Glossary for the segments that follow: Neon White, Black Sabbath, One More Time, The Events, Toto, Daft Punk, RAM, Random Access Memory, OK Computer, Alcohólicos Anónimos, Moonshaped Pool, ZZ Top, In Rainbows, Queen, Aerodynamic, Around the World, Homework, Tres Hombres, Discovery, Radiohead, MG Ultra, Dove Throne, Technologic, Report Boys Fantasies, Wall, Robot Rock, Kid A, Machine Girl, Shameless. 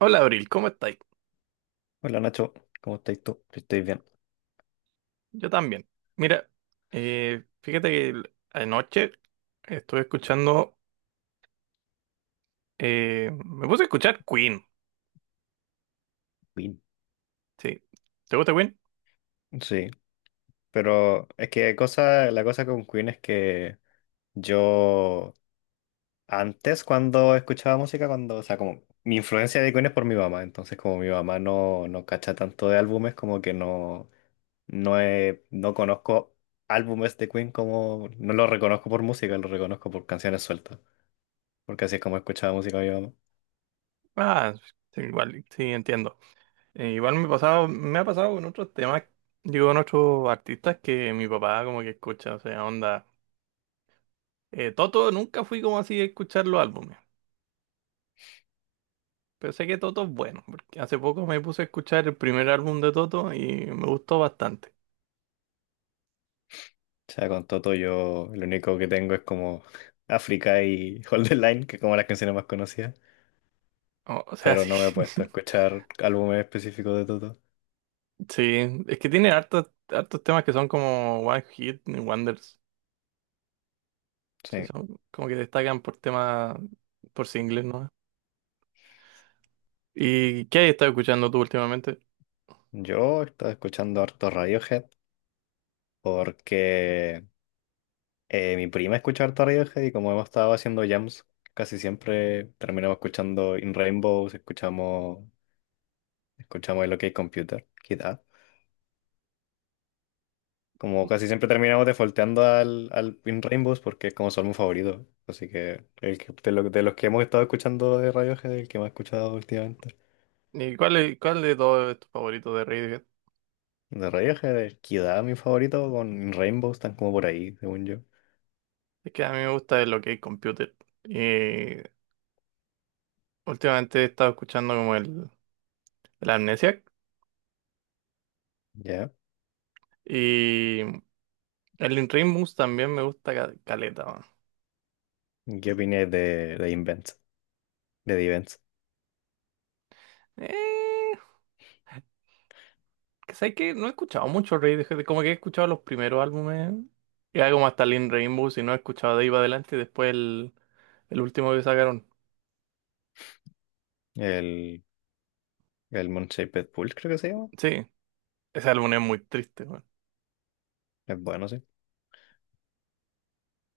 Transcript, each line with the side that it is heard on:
right: Hola Abril, ¿cómo estáis?
left: Hola Nacho, ¿cómo estás tú? Yo estoy bien.
right: Yo también. Mira, fíjate que anoche estuve escuchando, me puse a escuchar Queen,
left: Bien.
right: sí. ¿Te gusta Queen?
left: Sí, pero es que cosa, la cosa con Queen es que yo antes cuando escuchaba música, cuando, o sea, como mi influencia de Queen es por mi mamá, entonces como mi mamá no, no cacha tanto de álbumes, como que no, no, no conozco álbumes de Queen como, no los reconozco por música, los reconozco por canciones sueltas. Porque así es como escuchaba música mi mamá. O
right: Ah, sí, igual, sí, entiendo. Igual me ha pasado con otros temas, digo, con otros artistas que mi papá como que escucha, o sea, onda. Toto nunca fui como así a escuchar los álbumes, pero sé que Toto es bueno, porque hace poco me puse a escuchar el primer álbum de Toto y me gustó bastante.
left: sea, con Toto yo lo único que tengo es como África y Hold the Line, que es como las canciones más conocidas,
right: O sea,
left: pero no me he
right: sí.
left: puesto a escuchar álbumes específicos de Toto.
right: Sí, es que tiene hartos temas que son como One Hit Wonders. Sí,
left: Sí,
right: son como que destacan por temas, por singles, ¿no? ¿Y qué has estado escuchando tú últimamente?
left: yo estaba escuchando harto Radiohead porque mi prima escucha harto Radiohead y como hemos estado haciendo jams, casi siempre terminamos escuchando In Rainbows, escuchamos el OK Computer, Kid A. Como casi siempre terminamos defaulteando al In Rainbows porque es como son mis favorito, así que, el que- de, lo- de los que hemos estado escuchando de Radiohead, el que más he escuchado últimamente.
right: Y cuál, ¿cuál de todos es tu favorito de Radiohead?
left: De Radiohead, el Kid A, mi favorito, con In Rainbows, están como por ahí, según yo.
right: Es que a mí me gusta lo que es Computer. Y últimamente he estado escuchando como el Amnesiac.
left: ¿Ya?
right: Y el In Rainbows también me gusta caleta,
left: ¿Qué opinas de Invent? De The Events.
right: weón. ¿Sabes que no he escuchado mucho Radiohead? Como que he escuchado los primeros álbumes, y algo más Talin Rainbow, si no he escuchado de ahí para adelante, y después el último que sacaron.
left: El, el Moonshaped Pool, creo que se llama.
right: Sí, ese álbum es muy triste, weón.
left: Es bueno, sí.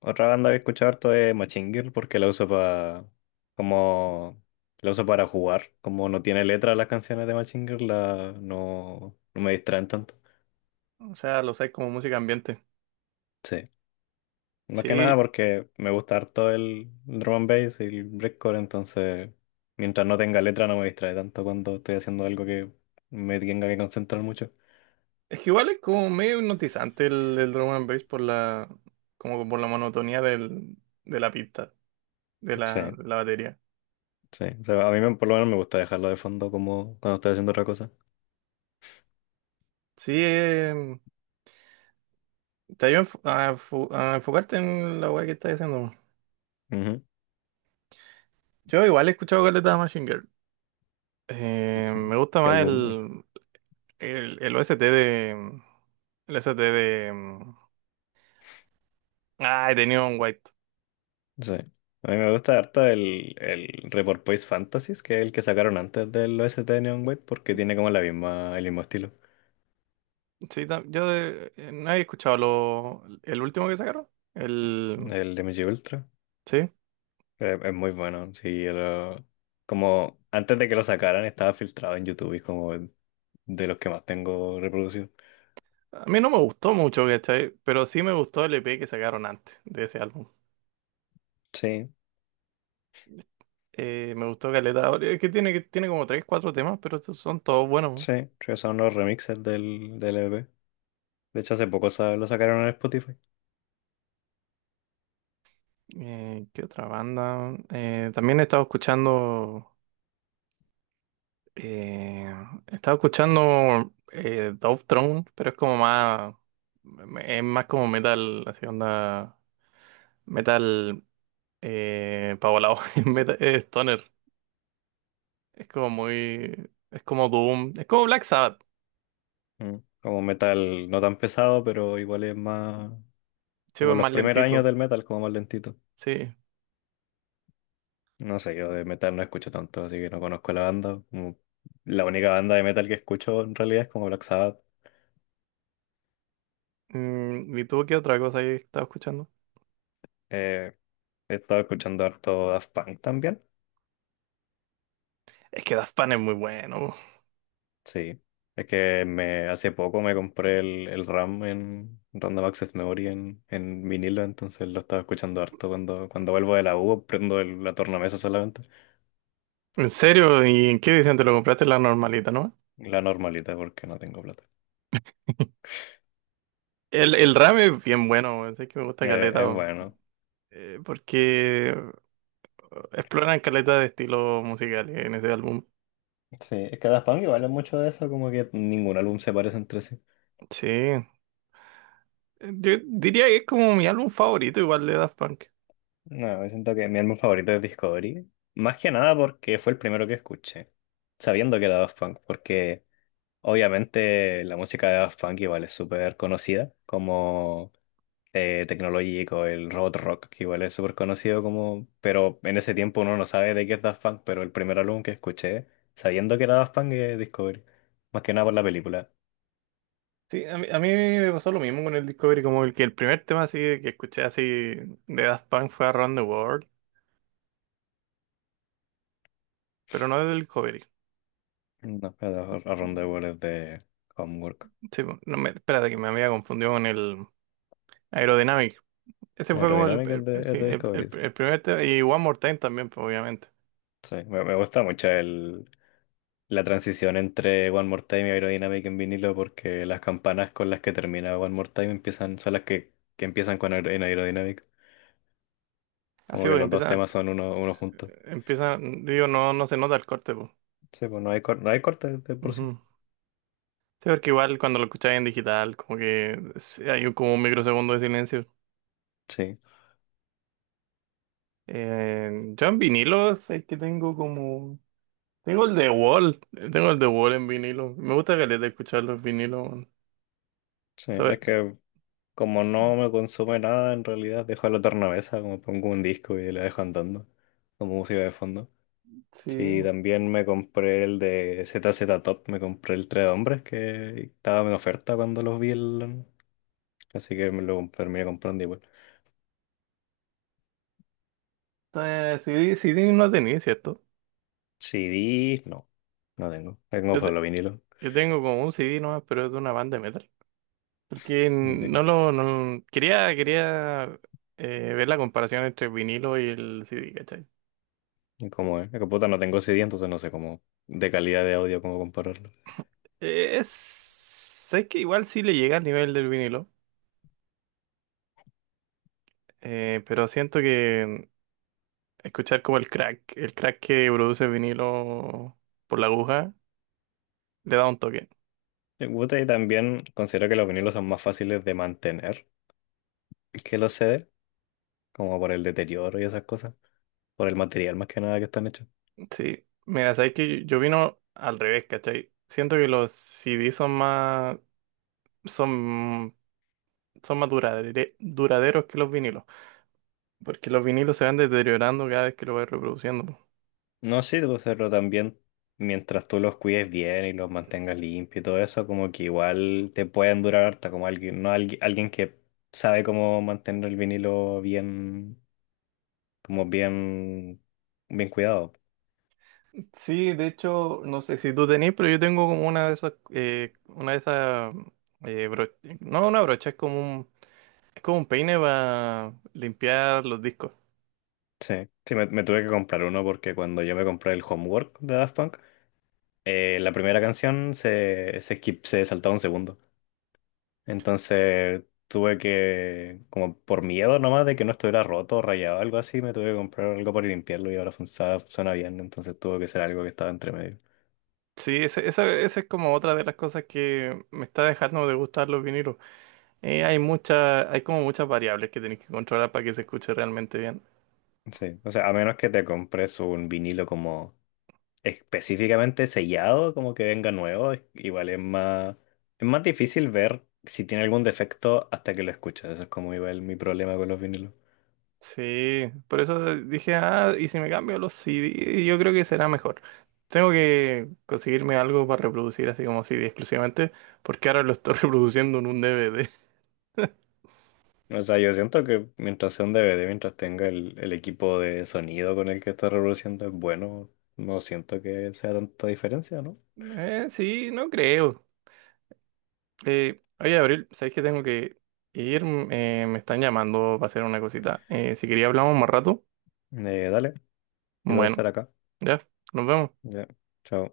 left: Otra banda que he escuchado harto es Machine Girl porque la uso para como la uso para jugar. Como no tiene letra las canciones de Machine Girl, no, no me distraen tanto.
right: O sea, lo sé como música ambiente.
left: Sí. Más que
right: Sí,
left: nada porque me gusta harto el drum and bass y el breakcore, entonces mientras no tenga letra no me distrae tanto cuando estoy haciendo algo que me tenga que concentrar mucho.
right: es que igual es como medio hipnotizante el drum and bass por como por la monotonía de la pista, de
left: Sí,
right: de la batería.
left: sí. O sea, a mí por lo menos me gusta dejarlo de fondo como cuando estoy haciendo otra cosa.
right: Sí, te ayuda a, a enfocarte en la weá que estás haciendo.
left: Ujú.
right: Yo igual he escuchado Caleta de Machine Girl.
left: ¿Qué,
right: Me gusta
left: qué
right: más
left: álbum?
right: el OST de. El OST de. Ah, he tenido un White.
left: Sí. A mí me gusta harto el Report Boys Fantasies, que es el que sacaron antes del OST de Neon White, porque tiene como la misma, el mismo estilo.
right: Sí, no había escuchado el último que sacaron. El.
left: El MG Ultra.
right: Sí.
left: Es muy bueno. Sí, como antes de que lo sacaran estaba filtrado en YouTube y es como de los que más tengo reproducido.
right: A mí no me gustó mucho, ¿cachai? Pero sí me gustó el EP que sacaron antes de ese álbum.
left: Sí,
right: Me gustó Caleta. Ahora, es que que tiene como 3 4 temas, pero estos son todos buenos.
left: sí, sí, son los remixes del EP. De hecho, hace poco lo sacaron en Spotify.
right: ¿Qué otra banda? También he estado escuchando. Eh, estaba escuchando Dove Throne, pero es como más. Es más como metal, así onda. Metal. Pavolao, metal, stoner. Es como muy. Es como Doom. Es como Black Sabbath.
left: Mm. Como metal no tan pesado, pero igual es más
right: Sí,
left: como
right: es
left: los
right: más
left: primeros años
right: lentito.
left: del metal, como más lentito.
right: Sí.
left: No sé, yo de metal no escucho tanto, así que no conozco la banda. Como la única banda de metal que escucho en realidad es como Black Sabbath.
right: Mm, ¿y tú qué otra cosa ahí estaba escuchando?
left: Eh, he estado escuchando harto Daft Punk también.
right: Es que Daft Punk es muy bueno.
left: Sí. Es que hace poco me compré el RAM en Random Access Memory en vinilo, entonces lo estaba escuchando harto cuando vuelvo de la U, prendo la tornamesa solamente.
right: ¿En serio? ¿Y en qué edición te lo compraste? La normalita, ¿no?
left: La normalita porque no tengo plata.
right: El RAM es bien bueno, weón, sé que me gusta
left: Eh,
right: caleta,
left: es
right: weón.
left: bueno.
right: Porque exploran caleta de estilos musicales en ese álbum.
left: Sí, es que Daft Punk igual es mucho de eso, como que ningún álbum se parece entre sí.
right: Sí. Yo diría que es como mi álbum favorito igual de Daft Punk.
left: No, yo siento que mi álbum favorito es Discovery. Más que nada porque fue el primero que escuché, sabiendo que era Daft Punk, porque obviamente la música de Daft Punk igual es súper conocida, como Technologic o el Robot Rock, que igual es súper conocido como, pero en ese tiempo uno no sabe de qué es Daft Punk, pero el primer álbum que escuché, sabiendo que era Daft Punk, es Discovery. Más que nada por la película.
right: Sí, a mí me pasó lo mismo con el Discovery, como el primer tema así que escuché así de Daft Punk fue Around the World, pero no del Discovery.
left: No, pero Around the World es de Homework.
right: Sí, no me, espérate que me había confundido con el Aerodynamic. Ese fue como
left: Aerodinámica
right: sí,
left: es de Discovery, sí.
right: el primer tema y One More Time también, pues, obviamente.
left: Sí, me gusta mucho la transición entre One More Time y Aerodynamic en vinilo porque las campanas con las que termina One More Time empiezan, son las que empiezan con en Aerodynamic.
right: Así
left: Como que
right: pues
left: los dos
right: empieza,
left: temas son uno juntos.
right: empieza, digo, no, no se nota el corte,
left: Sí, pues no hay corte de
right: pues.
left: por sí.
right: Sí, porque igual cuando lo escucháis en digital, como que sí, hay como un microsegundo de silencio.
left: Sí,
right: Eh, yo en vinilos es que tengo como... Tengo el de Wall, tengo el de Wall en vinilo. Me gusta caleta escuchar los vinilos, weón.
left: sí, es
right: ¿Sabes?
left: que como
right: S-
left: no me consume nada, en realidad dejo la tornavesa, como pongo un disco y la dejo andando como música de fondo. Sí,
right: Sí,
left: también me compré el de ZZ Top, me compré el Tres Hombres que estaba en oferta cuando los vi, así que me lo terminé comprando igual.
right: CD no tenía, ¿cierto?
left: CDs, no, no tengo. Tengo
right: Yo, te-
left: solo vinilo.
right: yo tengo como un CD nomás, pero es de una banda de metal. Porque
left: ¿De
right: no
left: qué?
right: lo... No, quería ver la comparación entre el vinilo y el CD, ¿cachai?
left: ¿Cómo es? Es que puta, no tengo CD, entonces no sé cómo de calidad de audio, cómo compararlo.
right: Es... Sé que igual sí le llega al nivel del vinilo, pero siento que escuchar como el crack que produce el vinilo por la aguja, le da un toque.
left: Me gusta y también considero que los vinilos son más fáciles de mantener que los CD, como por el deterioro y esas cosas, por el material más que nada que están hechos.
right: Sí, mira, sabes que yo vino al revés, ¿cachai? Siento que los CD son más, son, son más duraderos que los vinilos, porque los vinilos se van deteriorando cada vez que lo vas reproduciendo.
left: No, sí, pues, pero también mientras tú los cuides bien y los mantengas limpios y todo eso, como que igual te pueden durar harta, como alguien, no alguien, alguien que sabe cómo mantener el vinilo bien como bien, bien cuidado.
right: Sí, de hecho, no sé si tú tenés, pero yo tengo como una de esas, eh, bro- no una brocha, es como un peine para limpiar los discos.
left: Sí, sí, me tuve que comprar uno porque cuando yo me compré el Homework de Daft Punk, la primera canción se saltaba un segundo. Entonces tuve que, como por miedo nomás de que no estuviera roto o rayado o algo así, me tuve que comprar algo para limpiarlo y ahora funciona, suena bien. Entonces tuvo que ser algo que estaba entre medio.
right: Sí, esa es como otra de las cosas que me está dejando de gustar los vinilos. Hay como muchas variables que tenés que controlar para que se escuche realmente bien.
left: Sí, o sea, a menos que te compres un vinilo como específicamente sellado, como que venga nuevo, igual es más difícil ver si tiene algún defecto hasta que lo escuchas. Eso es como igual mi problema con los vinilos.
right: Sí, por eso dije, ah, y si me cambio a los CD, yo creo que será mejor. Tengo que conseguirme algo para reproducir así como CD exclusivamente, porque ahora lo estoy reproduciendo en un DVD.
left: O sea, yo siento que mientras sea un DVD, mientras tenga el equipo de sonido con el que está reproduciendo es bueno, no siento que sea tanta diferencia, ¿no?
right: Sí, no creo. Oye, Abril, ¿sabes que tengo que ir? Mm, me están llamando para hacer una cosita. Si quería hablamos más rato,
left: Dale, yo voy a
right: bueno,
left: estar acá.
right: ya, nos vemos.
left: Ya, chao.